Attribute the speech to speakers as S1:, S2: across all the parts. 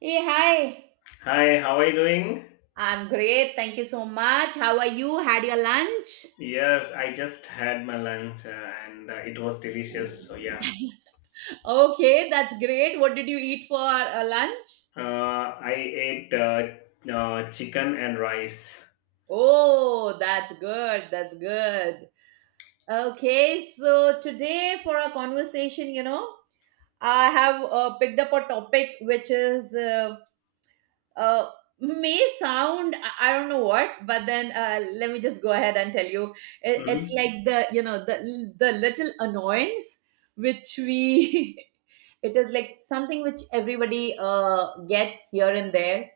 S1: Hey, hi.
S2: Hi, how are you doing?
S1: I'm great. Thank you so much. How are you? Had your lunch?
S2: Yes, I just had my lunch and it was delicious. So yeah,
S1: Okay, that's great. What did you eat for lunch?
S2: I ate chicken and rice.
S1: Oh, that's good. That's good. Okay, so today for our conversation, you know, I have picked up a topic which is uh, may sound I don't know what, but then let me just go ahead and tell you. It's
S2: Mhm.
S1: like the you know the little annoyance which we it is like something which everybody gets here and there,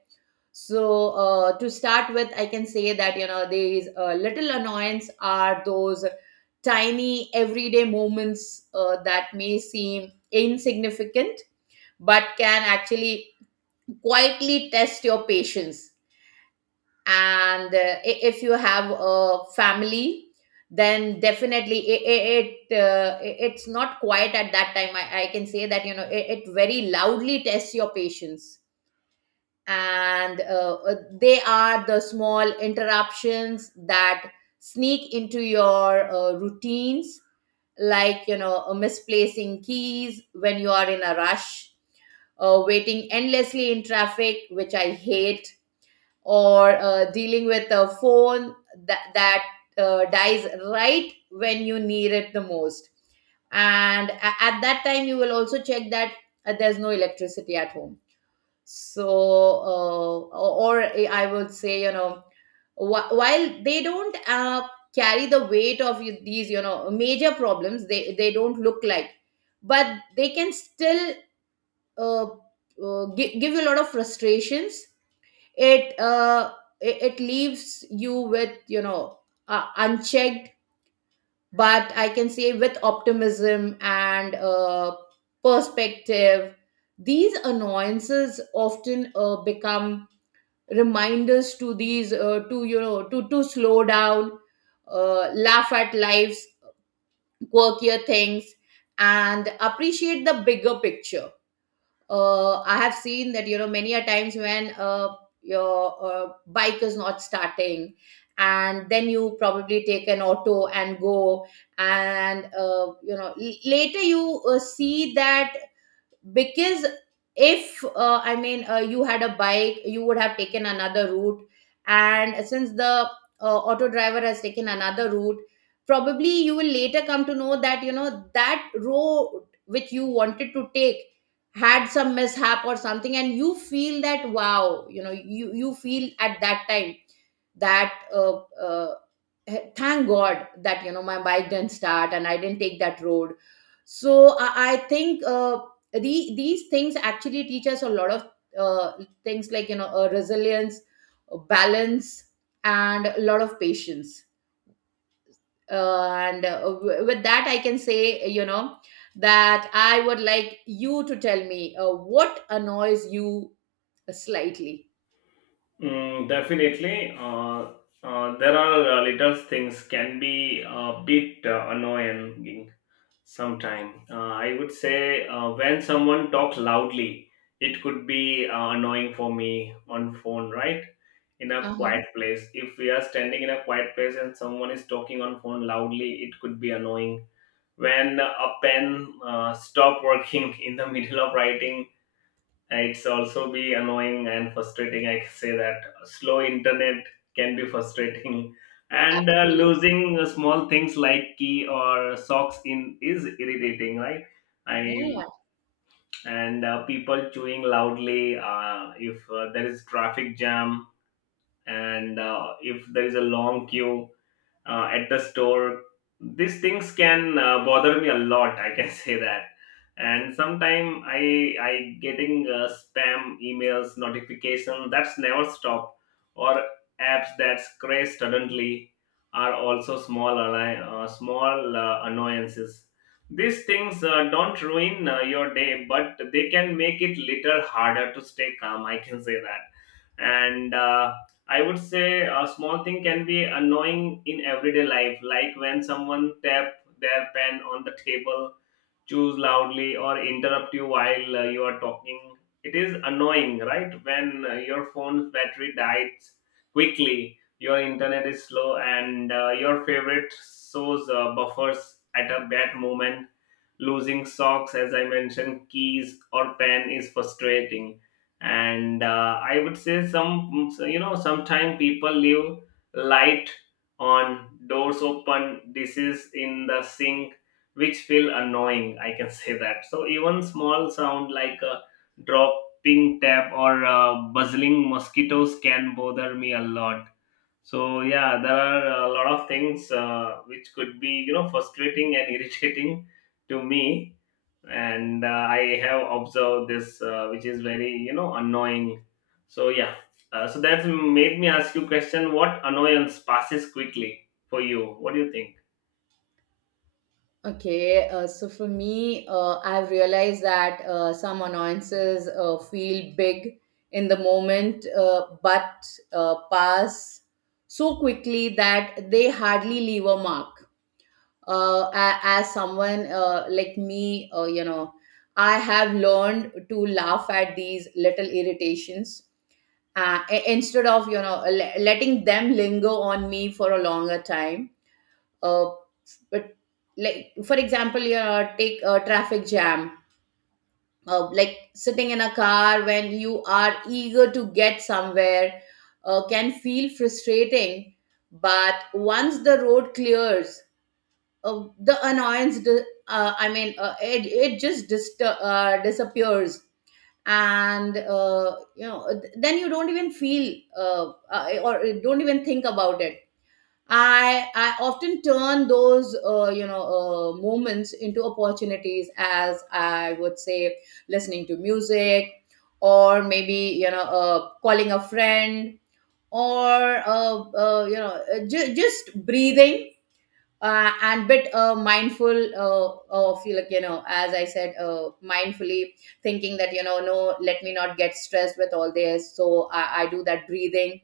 S1: so to start with, I can say that, you know, these little annoyance are those tiny everyday moments that may seem insignificant but can actually quietly test your patience. And if you have a family, then definitely it's not quiet at that time. I can say that, you know, it very loudly tests your patience. And they are the small interruptions that sneak into your routines, like, you know, misplacing keys when you are in a rush, waiting endlessly in traffic, which I hate, or dealing with a phone that dies right when you need it the most. And at that time, you will also check that there's no electricity at home. So, or I would say, you know, while they don't carry the weight of these, you know, major problems, they don't look like, but they can still uh, give you a lot of frustrations. It uh it, it leaves you with, you know, unchecked. But I can say with optimism and perspective, these annoyances often become reminders to these to, you know, to slow down, laugh at life's quirkier things, and appreciate the bigger picture. I have seen that, you know, many a times when your bike is not starting, and then you probably take an auto and go, and you know, later you see that, because if you had a bike, you would have taken another route, and since the auto driver has taken another route, probably you will later come to know that, you know, that road which you wanted to take had some mishap or something, and you feel that, wow, you know, you feel at that time that thank god that, you know, my bike didn't start and I didn't take that road. So I think these things actually teach us a lot of uh, things, like, you know, resilience, balance, and a lot of patience. With that, I can say, you know, that I would like you to tell me what annoys you slightly.
S2: Definitely, there are little things can be a bit annoying sometime. I would say when someone talks loudly, it could be annoying for me on phone, right? In a
S1: Uh-huh.
S2: quiet place. If we are standing in a quiet place and someone is talking on phone loudly, it could be annoying. When a pen stop working in the middle of writing, it's also be annoying and frustrating. I can say that slow internet can be frustrating. And
S1: Absolutely.
S2: losing small things like key or socks in is irritating, right? I
S1: Yeah.
S2: and people chewing loudly. If there is traffic jam, and if there is a long queue at the store, these things can bother me a lot, I can say that. And sometimes I getting spam emails notification that's never stop, or apps that crash suddenly are also small small annoyances. These things don't ruin your day, but they can make it little harder to stay calm, I can say that. And I would say a small thing can be annoying in everyday life, like when someone tap their pen on the table, choose loudly, or interrupt you while you are talking. It is annoying, right? When your phone's battery dies quickly, your internet is slow, and your favorite shows buffers at a bad moment. Losing socks, as I mentioned, keys or pen is frustrating. And I would say some, you know, sometimes people leave light on, doors open, dishes in the sink, which feel annoying, I can say that. So even small sound like a dropping tap or buzzing mosquitoes can bother me a lot. So yeah, there are a lot of things which could be, you know, frustrating and irritating to me. And I have observed this, which is very, you know, annoying. So yeah, so that's made me ask you question, what annoyance passes quickly for you? What do you think?
S1: Okay, so for me, I've realized that some annoyances feel big in the moment, but pass so quickly that they hardly leave a mark. As someone like me, you know, I have learned to laugh at these little irritations instead of, you know, letting them linger on me for a longer time. Uh, but like, for example, you take a traffic jam, like sitting in a car when you are eager to get somewhere, can feel frustrating, but once the road clears, the annoyance it just disappears. And you know, then you don't even feel or don't even think about it. I often turn those moments into opportunities, as I would say, listening to music, or maybe, you know, calling a friend, or just breathing, and bit mindful of, like, you know, as I said, mindfully thinking that, you know, no, let me not get stressed with all this. So I do that breathing,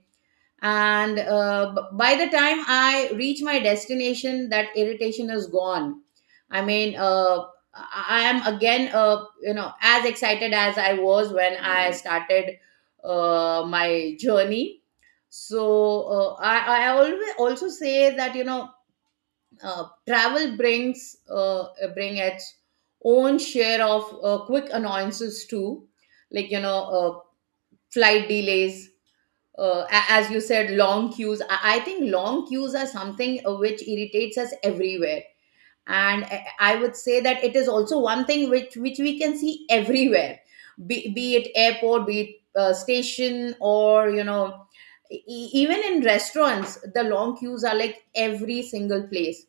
S1: and by the time I reach my destination, that irritation is gone. I mean, I am again, you know, as excited as I was when I started my journey. So I always also say that, you know, uh, travel brings uh, bring its own share of quick annoyances too, like, you know, flight delays, as you said, long queues. I think long queues are something which irritates us everywhere. And I would say that it is also one thing which we can see everywhere, be it airport, be it station, or, you know, even in restaurants, the long queues are like every single place.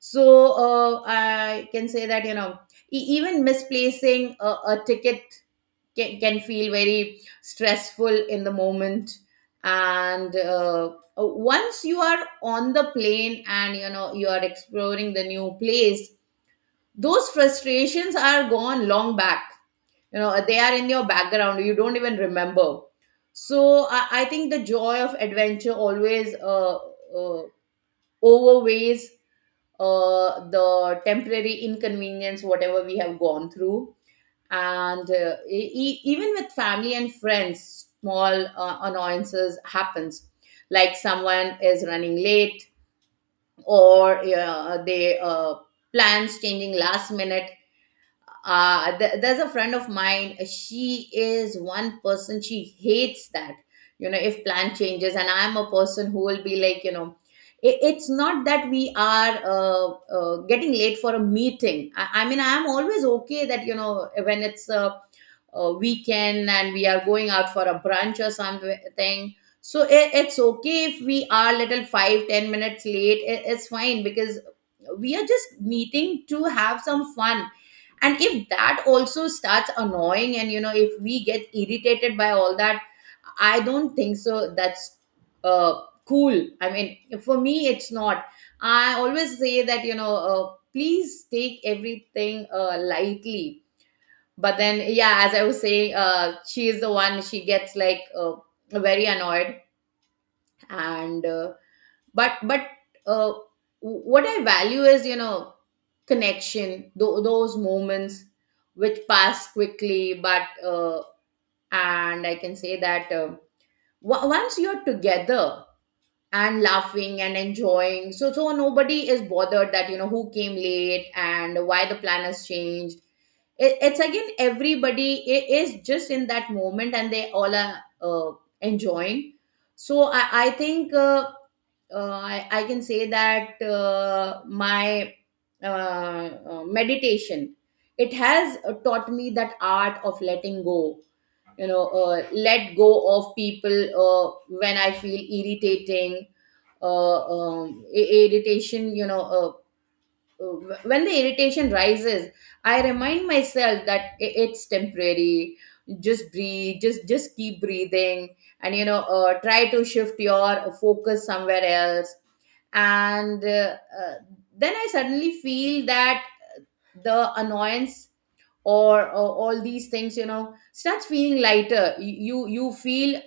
S1: So I can say that, you know, even misplacing a ticket can feel very stressful in the moment. And once you are on the plane and, you know, you are exploring the new place, those frustrations are gone long back. You know, they are in your background, you don't even remember. So I think the joy of adventure always overweighs the temporary inconvenience, whatever we have gone through. And even with family and friends, small annoyances happens, like someone is running late, or they plans changing last minute. There's a friend of mine, she is one person, she hates that, you know, if plan changes. And I'm a person who will be like, you know, it's not that we are getting late for a meeting. I mean, I'm always okay that, you know, when it's a weekend and we are going out for a brunch or something, so it's okay if we are little 5-10 minutes late, it's fine, because we are just meeting to have some fun. And if that also starts annoying, and, you know, if we get irritated by all that, I don't think so that's cool. I mean, for me, it's not. I always say that, you know, please take everything lightly. But then, yeah, as I was saying, she is the one, she gets like very annoyed. And but uh, what I value is, you know, connection, those moments which pass quickly, but and I can say that, o- once you're together and laughing and enjoying, so nobody is bothered that, you know, who came late and why the plan has changed. It's again everybody is just in that moment, and they all are uh, enjoying. So I think, I can say that my uh, meditation, it has taught me that art of letting go, you know, let go of people when I feel irritating, irritation, you know, when the irritation rises, I remind myself that it's temporary. Just breathe, just keep breathing, and, you know, try to shift your focus somewhere else. And then I suddenly feel that the annoyance, or all these things, you know, starts feeling lighter. You feel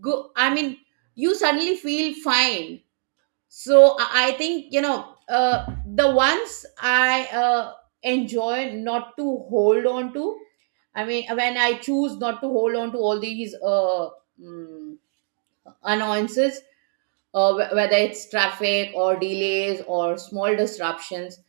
S1: good. I mean, you suddenly feel fine. So I think, you know, the ones I enjoy not to hold on to, I mean, when I choose not to hold on to all these mm, annoyances, whether it's traffic or delays or small disruptions,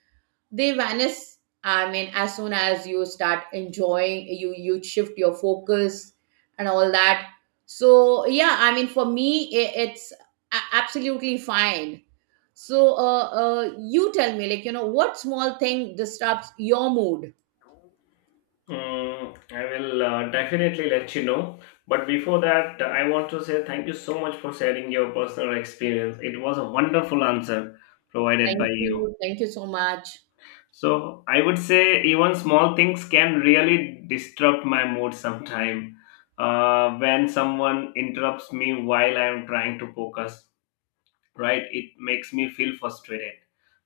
S1: they vanish. I mean, as soon as you start enjoying, you shift your focus and all that. So, yeah, I mean, for me, I it's a- absolutely fine. So you tell me, like, you know, what small thing disrupts your mood.
S2: I will definitely let you know. But before that, I want to say thank you so much for sharing your personal experience. It was a wonderful answer provided
S1: Thank
S2: by you.
S1: you. Thank you so much.
S2: So I would say even small things can really disrupt my mood sometime. When someone interrupts me while I am trying to focus, right? It makes me feel frustrated.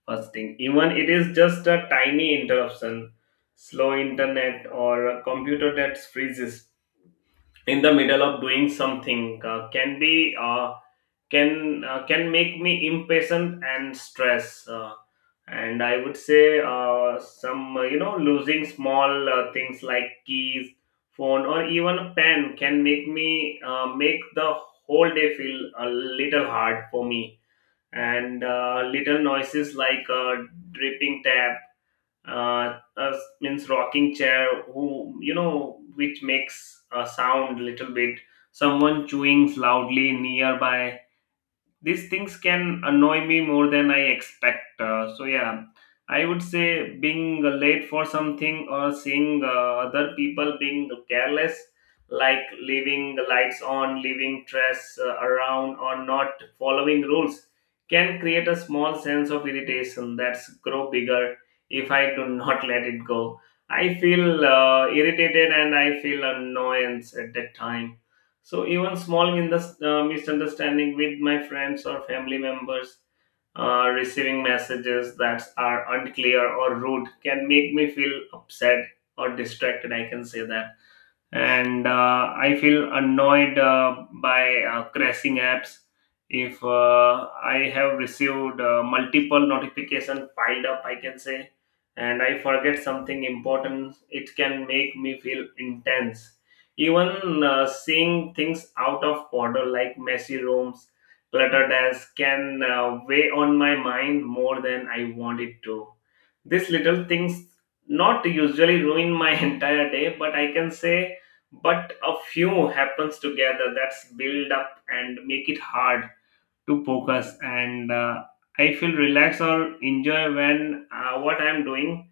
S2: First thing, even it is just a tiny interruption, slow internet or a computer that freezes in the middle of doing something can be can make me impatient and stress. And I would say some, you know, losing small things like keys, phone, or even a pen can make me make the whole day feel a little hard for me. And little noises like dripping tap, uh, uh, means rocking chair who, you know, which makes a sound little bit, someone chewing loudly nearby, these things can annoy me more than I expect. So yeah, I would say being late for something or seeing other people being careless, like leaving the lights on, leaving trash around, or not following rules, can create a small sense of irritation that's grow bigger if I do not let it go. I feel irritated and I feel annoyance at that time. So even small misunderstanding with my friends or family members, receiving messages that are unclear or rude can make me feel upset or distracted. I can say that. And I feel annoyed by crashing apps. If I have received multiple notification piled up, I can say, and I forget something important, it can make me feel intense. Even seeing things out of order like messy rooms, cluttered desks, can weigh on my mind more than I want it to. These little things not usually ruin my entire day, but I can say but a few happens together that's build up and make it hard to focus, and I feel relaxed or enjoy when what I'm doing.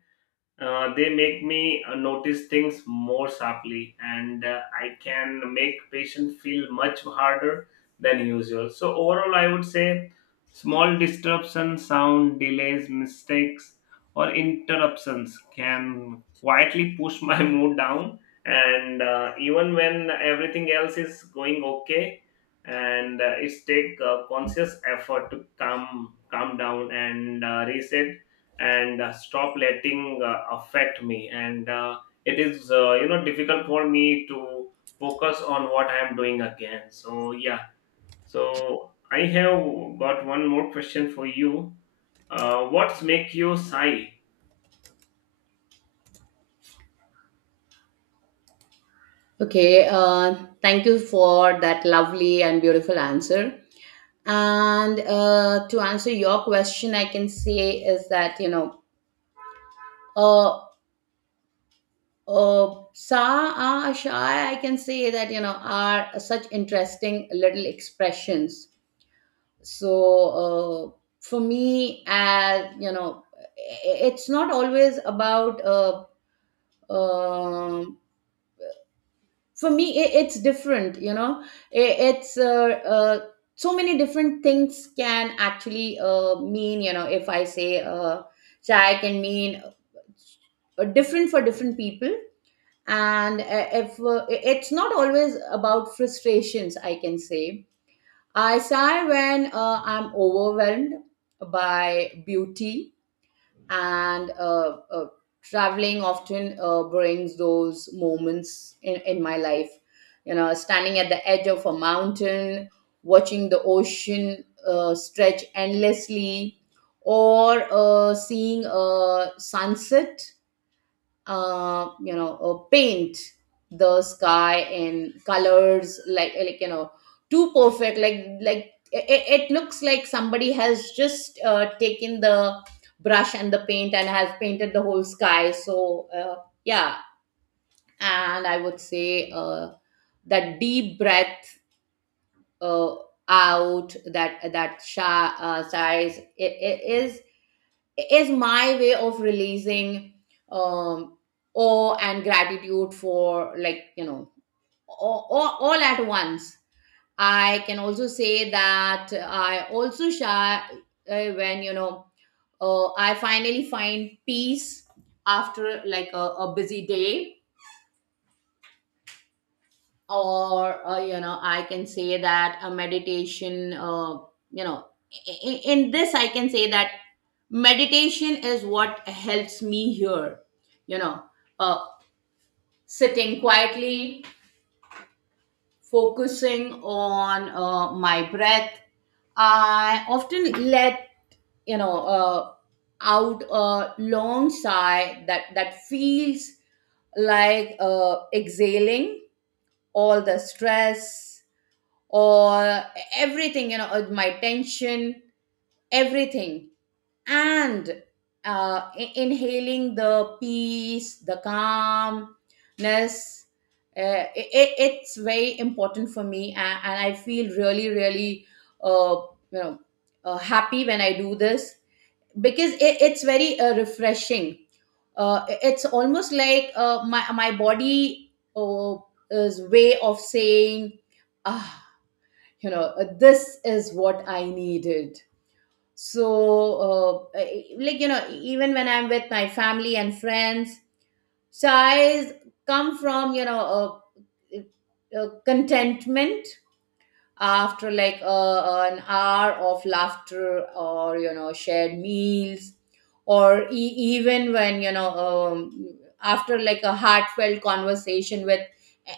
S2: They make me notice things more sharply, and I can make patient feel much harder than usual. So overall I would say small disruptions, sound, delays, mistakes, or interruptions can quietly push my mood down. And even when everything else is going okay, and it's take conscious effort to calm down and reset, and stop letting affect me. And it is, you know, difficult for me to focus on what I am doing again. So yeah, so I have got one more question for you. What's make you sigh?
S1: Okay, thank you for that lovely and beautiful answer. And to answer your question, I can say is that, you know, uh uh, sa, a, sha, I can say that, you know, are such interesting little expressions. So, uh, for me, as you know, it's not always about. Um for me, I it's different. You know, it's so many different things can actually mean. You know, if I say chai can mean different for different people, and if it's not always about frustrations, I can say I sigh when I'm overwhelmed by beauty. And traveling often brings those moments in my life, you know, standing at the edge of a mountain, watching the ocean stretch endlessly, or seeing a sunset paint the sky in colors like too perfect, like it looks like somebody has just taken the brush and the paint and has painted the whole sky. So yeah. And I would say that deep breath uh, out, that sighs, it is my way of releasing um awe and gratitude for, all at once. I can also say that I also share when you know I finally find peace after like a busy day, or you know, I can say that a meditation you know in this I can say that meditation is what helps me here, you know, uh, sitting quietly, focusing on my breath. I often let, you know uh, out a long sigh that feels like exhaling all the stress, or everything, you know, my tension, everything. And I- inhaling the peace, the calmness. It's very important for me, and I feel really really uh, you know happy when I do this, because it's very refreshing. It's almost like my my body is way of saying, ah, you know, this is what I needed. So even when I'm with my family and friends, sighs come from, contentment after like an hour of laughter, or you know, shared meals, or even when you know after like a heartfelt conversation with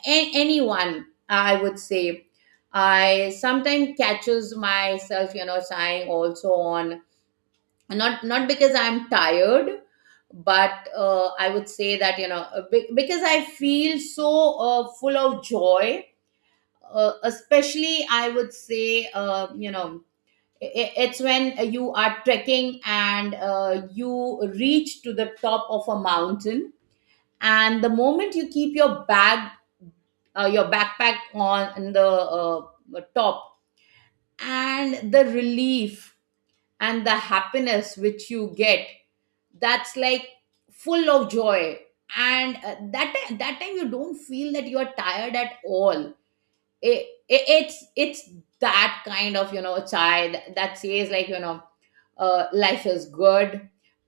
S1: anyone, I would say I sometimes catches myself, you know, sighing also on, not because I'm tired, but I would say that you know because I feel so full of joy. Especially I would say, i- it's when you are trekking and you reach to the top of a mountain, and the moment you keep your bag, your backpack, on the top, and the relief and the happiness which you get, that's like full of joy. And that time you don't feel that you are tired at all. It's it's that kind of, you know, child that says, like you know, life is good,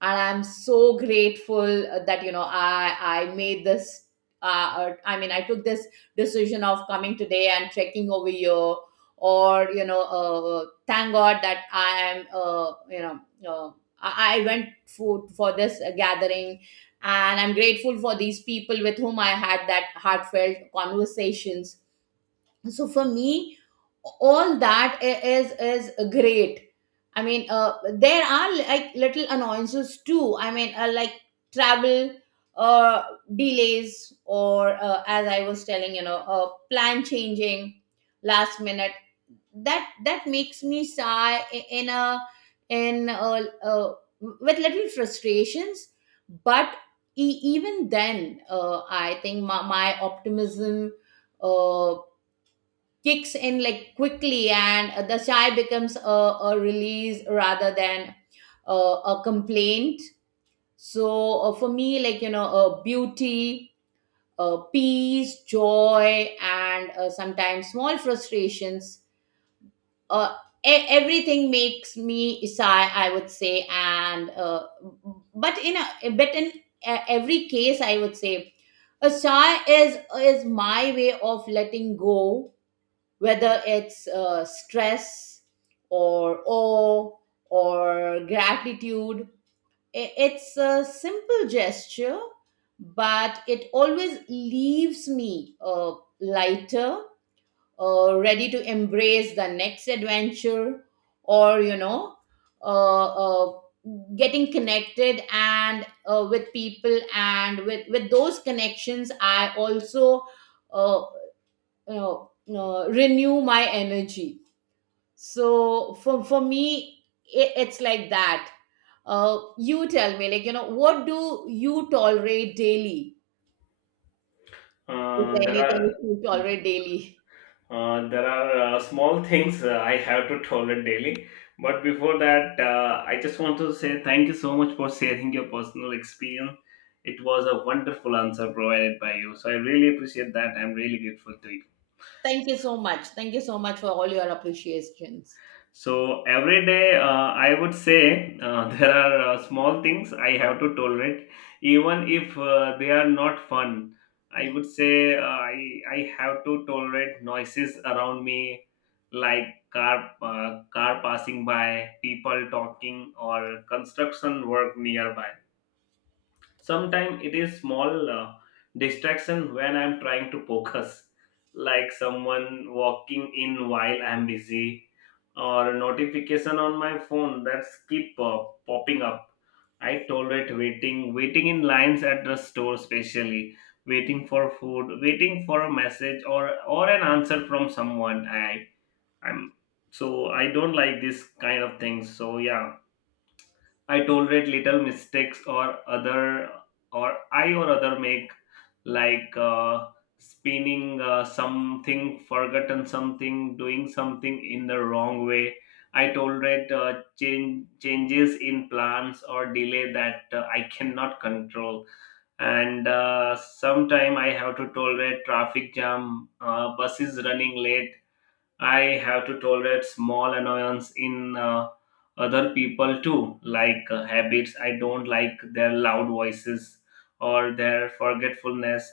S1: and I'm so grateful that, you know, I made this uh, I mean, I took this decision of coming today and trekking over here. Or you know, thank god that I am uh, I went for this gathering, and I'm grateful for these people with whom I had that heartfelt conversations. So for me, all that is great. I mean there are like little annoyances too. I mean like travel uh, delays, or as I was telling, you know, plan changing last minute, that that makes me sigh in a in a with little frustrations. But even then I think my optimism uh, kicks in like quickly, and the sigh becomes a release rather than a complaint. So for me, beauty, peace, joy, and sometimes small frustrations, uh, everything makes me sigh, I would say. And but in every case, I would say a sigh is my way of letting go, whether it's stress or awe or gratitude. It's a simple gesture, but it always leaves me lighter, ready to embrace the next adventure, or you know, uh, uh, getting connected and with people, and with those connections, I also uh, renew my energy. So for me, it's like that. You tell me, like, you know, what do you tolerate daily? Is
S2: uh,
S1: there
S2: there
S1: anything
S2: are
S1: you tolerate daily?
S2: There are small things I have to tolerate daily. But before that, I just want to say thank you so much for sharing your personal experience. It was a wonderful answer provided by you. So I really appreciate that. I'm really grateful to you.
S1: Thank you so much, thank you so much for all your appreciations.
S2: So every day, I would say there are small things I have to tolerate, even if they are not fun. I would say I have to tolerate noises around me, like car car passing by, people talking, or construction work nearby. Sometimes it is small distraction when I'm trying to focus, like someone walking in while I'm busy, or a notification on my phone that's keep popping up. I tolerate waiting in lines at the store, especially waiting for food, waiting for a message or an answer from someone. I I'm, so I don't like this kind of things. So yeah, I tolerate little mistakes or other or I or other make, like spinning something, forgotten something, doing something in the wrong way. I tolerate changes in plans or delay that I cannot control. And sometime I have to tolerate traffic jam, buses running late. I have to tolerate small annoyance in other people too, like habits. I don't like their loud voices or their forgetfulness.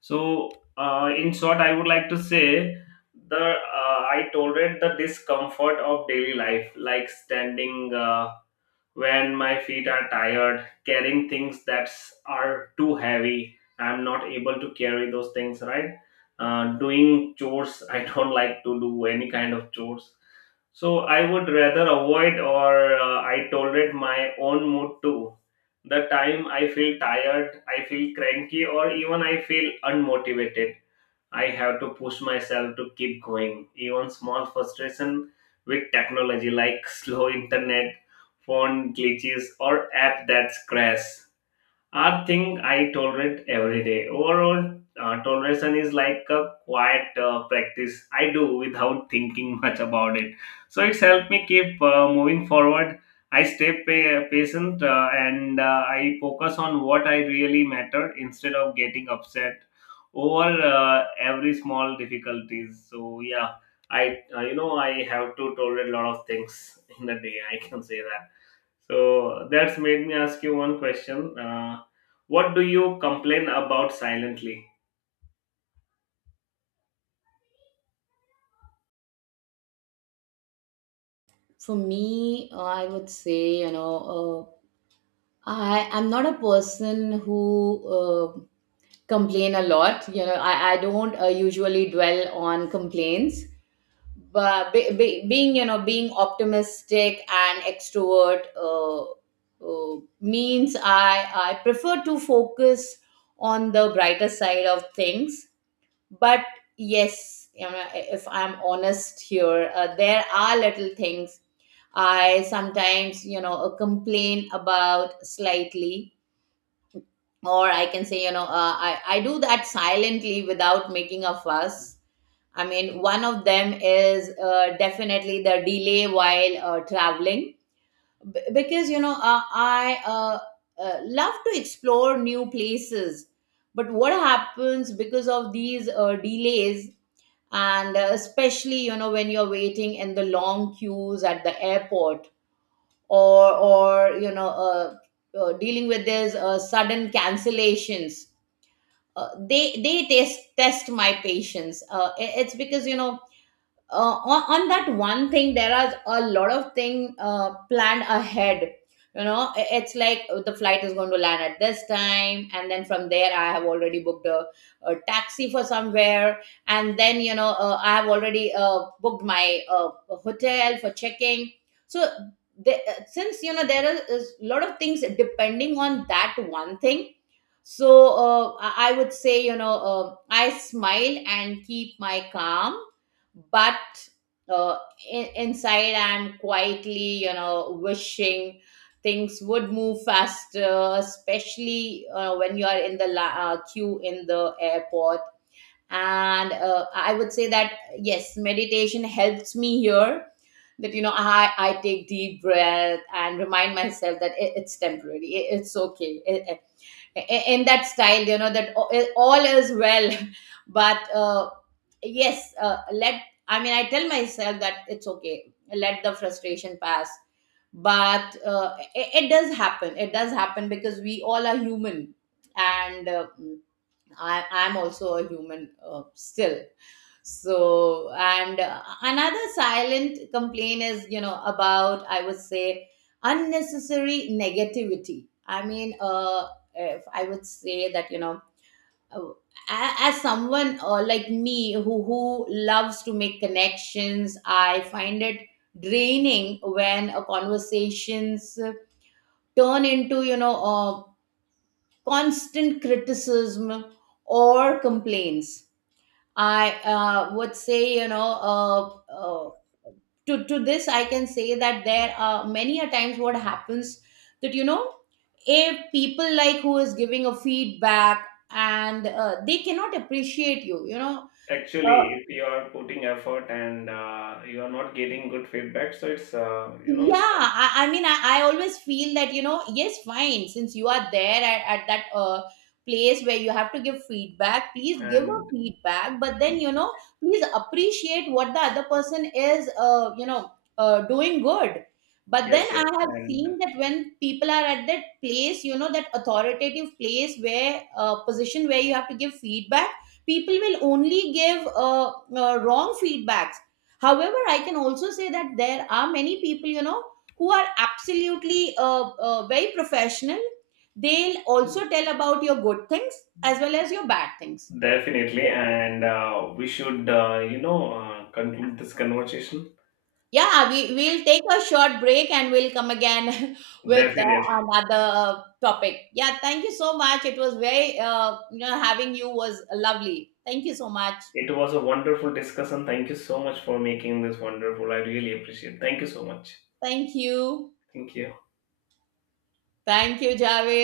S2: So, in short, I would like to say the I tolerate the discomfort of daily life, like standing. When my feet are tired, carrying things that are too heavy, I'm not able to carry those things, right? Doing chores, I don't like to do any kind of chores, so I would rather avoid. Or I tolerate my own mood too, the time I feel tired, I feel cranky, or even I feel unmotivated. I have to push myself to keep going. Even small frustration with technology like slow internet, phone glitches, or app that crash are thing I tolerate every day. Overall, toleration is like a quiet practice I do without thinking much about it. So it's helped me keep moving forward. I stay patient, and I focus on what I really matter instead of getting upset over every small difficulties. So yeah, I, you know, I have to tolerate a lot of things in a day, I can say that. So that's made me ask you one question. What do you complain about silently?
S1: For me, I would say, you know, I'm not a person who uh, complain a lot. You know, I don't usually dwell on complaints. But being you know, being optimistic and extrovert means I prefer to focus on the brighter side of things. But yes, you know, if I'm honest here, there are little things I sometimes, you know, complain about slightly, or I can say, you know, I do that silently without making a fuss. I mean, one of them is definitely the delay while traveling. Because, you know, I love to explore new places. But what happens, because of these delays, and especially, you know, when you're waiting in the long queues at the airport, or you know, dealing with these sudden cancellations, they test my patience. It- it's because, you know, on that one thing there are a lot of thing planned ahead. You know, it's like the flight is going to land at this time, and then from there I have already booked a taxi for somewhere. And then, you know, I have already booked my hotel for checking. So the, since you know there is a lot of things depending on that one thing, so I would say, you know, I smile and keep my calm. But uh, inside I'm quietly, you know, wishing things would move faster, especially when you are in the queue in the airport. And I would say that yes, meditation helps me here, that you know I take deep breath and remind myself that it's temporary, it's okay, in that style, you know, that all is well. But yes, let I mean, I tell myself that it's okay, let the frustration pass. But it does happen, it does happen, because we all are human. And I, I'm also a human uh, still. So and another silent complaint is, you know, about, I would say, unnecessary negativity. I mean, if I would say that, you know, uh, as someone like me who loves to make connections, I find it draining when conversations turn into, you know, constant criticism or complaints. I would say, you know, to this, I can say that there are many a times what happens that, you know, a people like who is giving a feedback, and they cannot appreciate you, you know,
S2: Actually,
S1: uh,
S2: if you are putting effort and you are not getting good feedback, so it's, you know,
S1: yeah.
S2: it's,
S1: I mean, I always feel that, you know, yes, fine, since you are there at that place where you have to give feedback, please
S2: like,
S1: give a
S2: and
S1: feedback, but then, you know, please appreciate what the other person is, doing good. But then
S2: yes, yes,
S1: I have
S2: and
S1: seen that when people are at that place, you know, that authoritative place where, position where you have to give feedback, people will only give wrong feedbacks. However, I can also say that there are many people, you know, who are absolutely very professional. They'll also tell about your good things as well as your bad things.
S2: definitely, and we should, you know, conclude this conversation.
S1: Yeah, we'll take a short break, and we'll come again with
S2: Definitely,
S1: another topic. Yeah, thank you so much. It was very, you know, having you was lovely. Thank you so much.
S2: it was a wonderful discussion. Thank you so much for making this wonderful. I really appreciate. Thank you so much.
S1: Thank you.
S2: Thank you.
S1: Thank you, Javed.